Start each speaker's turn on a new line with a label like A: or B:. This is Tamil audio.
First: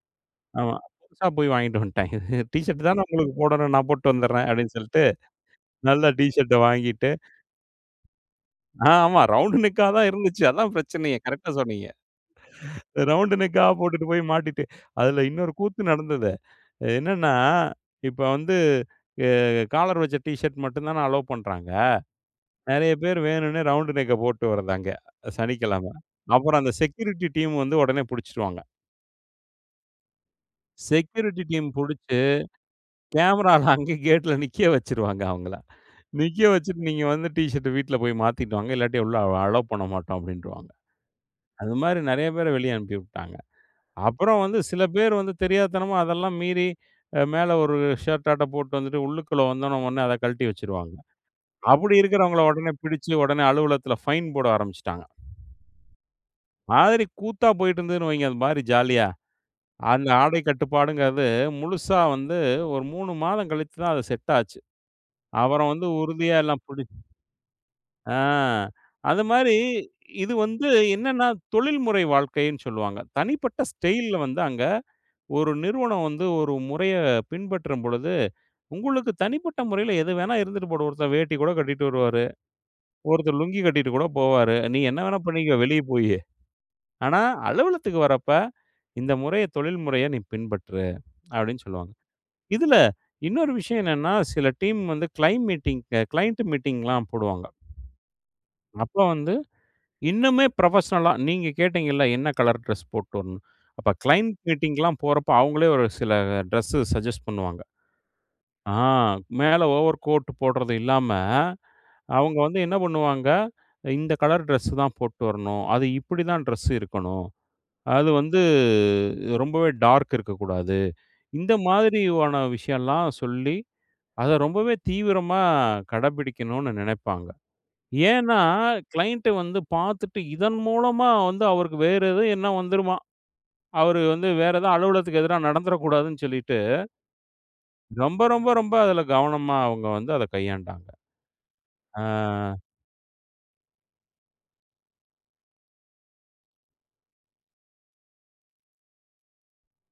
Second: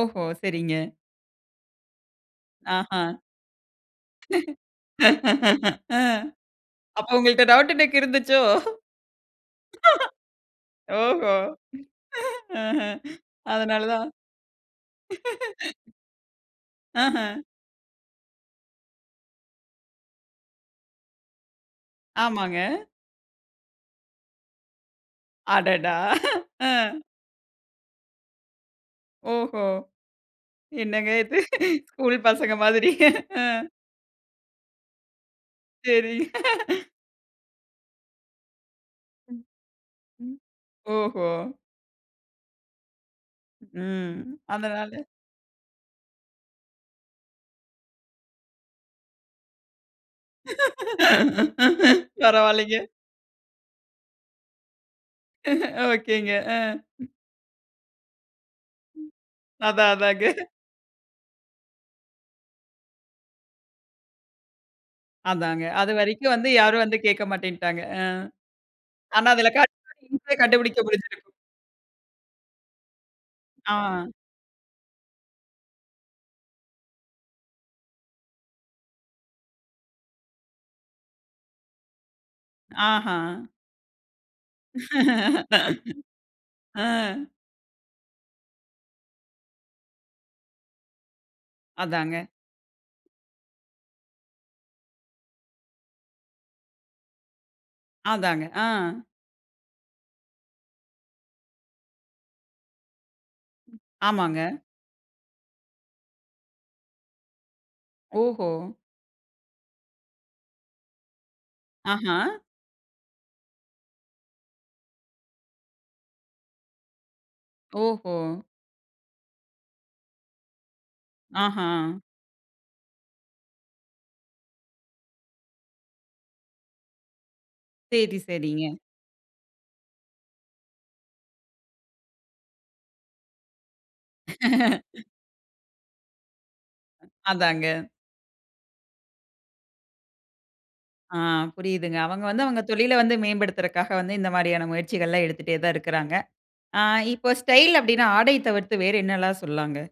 A: ஓஹோ!
B: ஆமா.
A: சரிங்க.
B: புதுசா போய் வாங்கிட்டு வந்துட்டாங்க. "டீ ஷர்ட் தான
A: ஆஹ.
B: உங்களுக்கு போடணும். நான் போட்டுட்டு வந்துர்றேன்" அப்டின்னு சொல்லிட்டு.
A: ஆ.
B: நல்ல டீ ஷர்ட்ட
A: அப்ப
B: வாங்கிட்டு
A: உங்கள்ட்ட டப்ட் டக் இருந்துச்சோ?
B: ஆ ஆமா ரவுண்டு நெக்கா தான் இருந்துச்சு. அதான் பிரச்சனையே
A: ஓஹோ!
B: கரெக்ட்டா சொன்னீங்க.
A: ஆஹ.
B: ரவுண்டு நெக்கா
A: அதனால்
B: போட்டுட்டு
A: தான்.
B: போய் மாட்டிட்டு அதில இன்னொரு கூத்து நடந்தது. என்னன்னா
A: ஆஹ.
B: இப்போ வந்து அ காலர் வச்ச டீ ஷர்ட் மட்டும் தான அலோ பண்றாங்க.
A: ஆமாங்க.
B: நெறைய பேரு வேணுன்னே ரவுண்டு நெக்க போட்டு வரதாங்க சனிக்கிழம.
A: அடடா!
B: அப்புறம் அந்த
A: ம்.
B: செக்யூரிட்டி டீம் வந்து ஓடனே புடிச்சிடுவாங்க.
A: ஓஹோ! என்னங்க இது
B: செக்யூரிட்டி டீம்
A: ஸ்கூல்
B: புடிச்சு
A: பசங்க மாதிரி. அ
B: கேமராவ்ல அங்கே கேட்ல நிக்க வச்சுடுவாங்க அவங்கள.
A: சரி
B: நிக்க வச்சுட்டு "நீங்க வந்து ட் ஷர்ட்ட வீட்ல போய் மாத்திட்டு வாங்க இல்லாட்டி உள்ள
A: ம்.
B: அலோ பண்ணமாட்டோம்"
A: ம்.
B: அப்படின்றுவாங்க.
A: ஓஹோ!
B: அது மாதிரி நறைய பேரை வெளியே அனுப்பி விட்டாங்க.
A: ம்.
B: அப்புறம் வந்து சில
A: அதனால.
B: பேர் வந்து தெரியாத்தனமா அதெல்லாம் மீறி, மேல ஒரு ஷர்ட்டாட்ம் போட்டு வந்துட்டு உள்ளுக்குள்ள வந்த ஓன்னே, ஓன்னே அத கழட்டி வச்சுருவாங்க. அப்டி இருக்கறவங்கள ஓடனே
A: பரவாயில்லைங்க.
B: புடிச்சு ஓடனே அலுவலகத்தில பைன் போட ஆரம்பிச்சுட்டாங்க.
A: ஓகேங்க.
B: மாதிரி கூத்தா போயிட்டு இருந்ததுன்னு வைங்க. அந்த மாதிரி ஜாலியா
A: அதான்
B: அந்த
A: அதாங்க.
B: ஆடை கட்டுப்பாடுங்கிறது முழுசா வந்து ஒரு 3 மாதம் கழிச்சு தான் அது செட் ஆச்சு.
A: அதாங்க.
B: அப்புறம் வந்து
A: அது வரைக்கும்
B: உறுதியா
A: வந்து
B: எல்லாம்
A: யாரும்
B: பிடிச்சி
A: வந்து கேட்க மாட்டேன்னுட்டாங்க. அ,
B: ஆ, அந்த
A: ஆனா, அதில
B: மாதிரி இது
A: கண்டிப்பா
B: வந்து
A: கண்டுபிடிக்க
B: என்னென்னா,
A: முடிஞ்சுருக்கும்.
B: தொழில்முறை வாழ்க்கைன்னு சொல்வாங்க. தனிப்பட்ட
A: ஆ.
B: ஸ்டைல்ல வந்து அங்க ஒரு நிறுவனம் வந்து ஒரு முறைய பின்பற்றம் பொழுது, உங்களுக்கு தனிப்பட்ட முறையில எது வேணா இருந்துட்டு போகட்டும் ஒருத்தன் வேட்டி கூட கட்டிட்டு வருவாரு. ஒருத்தர்
A: ஆஹ.
B: லுங்கி கட்டிட்டு கூட போவாரு. நீ என்ன வேணா பண்ணிக்கோ வெளியே போயி.
A: ஆ.
B: ஆனா, அலுவலகத்துக்கு வர்றப்ப இந்த முறைய தொழில் முறைய நீ பின்பற்று அப்டின்னு சொல்வாங்க.
A: அதாங்க.
B: இதில இன்னொரு விஷயம் என்னன்னா, சில டீம் வந்து கிளைம் மீட்டிங் கிளையன்ட் மீட்டிங்லாம் போடுவாங்க.
A: அதாங்க. ஆ,
B: அப்ப வந்து இன்னுமே புரொபஷனல்லா நீங்க கேட்டீங்கல்ல என்ன கலர் டிரெஸ் போட்டு வரணும்னு அப்போ கிளையன்ட்
A: ஆமாங்க.
B: மீட்டிங்லாம் போறப்போ அவங்களே ஒரு சில டிரெஸ் சஜெஸ்ட் பண்ணுவாங்க.
A: ஓஹோ!
B: ஆ மேல ஓவர் கோட் போட்றது இல்லாம,
A: ஆஹ.
B: அவங்க வந்து என்ன பண்ணுவாங்க. "இந்த கலர் ட்ரெஸ்ஸு தான் போட்டு வரணும். அது இப்படி தான் ட்ரெஸ்ஸு இருக்கணும். அது
A: ஓஹோ!
B: வந்து ரொம்பவே டார்க் இருக்கக்கூடாது" இந்த
A: ஆஹ.
B: மாதிரியான விஷயம்லாம் சொல்லி அதை ரொம்பவே தீவிரமா கடைப்பிடிக்கணும்னு நெனைப்பாங்க.
A: சேரி,
B: ஏன்னா,
A: சேரிங்க.
B: கிளைன்ட்டு வந்து பார்த்துட்டு இதன் மூலமா வந்து அவருக்கு வேற எதுவும் என்னா வந்துருமா, அவர் வந்து வேற எத அலுவலகத்துக்கு எதிரா நடந்துட கூடாதுன்னு சொல்லிட்டு
A: அதாங்க.
B: ரொம்ப, ரொம்ப, ரொம்ப அதுல கவனமா அவங்க வந்து அதை கையாண்டாங்க.
A: ஆ புரியுதுங்க. அவங்க வந்து அவங்க
B: ஆ.
A: தொழில வந்து மேம்படுத்துறதுக்காக வந்து இந்த மாதிரியான முயற்சிகள்லாம் எடுத்துட்டே தான் இருக்றாங்க. ஆ இப்போ ஸ்டைல் அப்படின்னா ஆடையை தவிர்த்து வேற என்னல்லாம் சொல்லலாம்ங்க?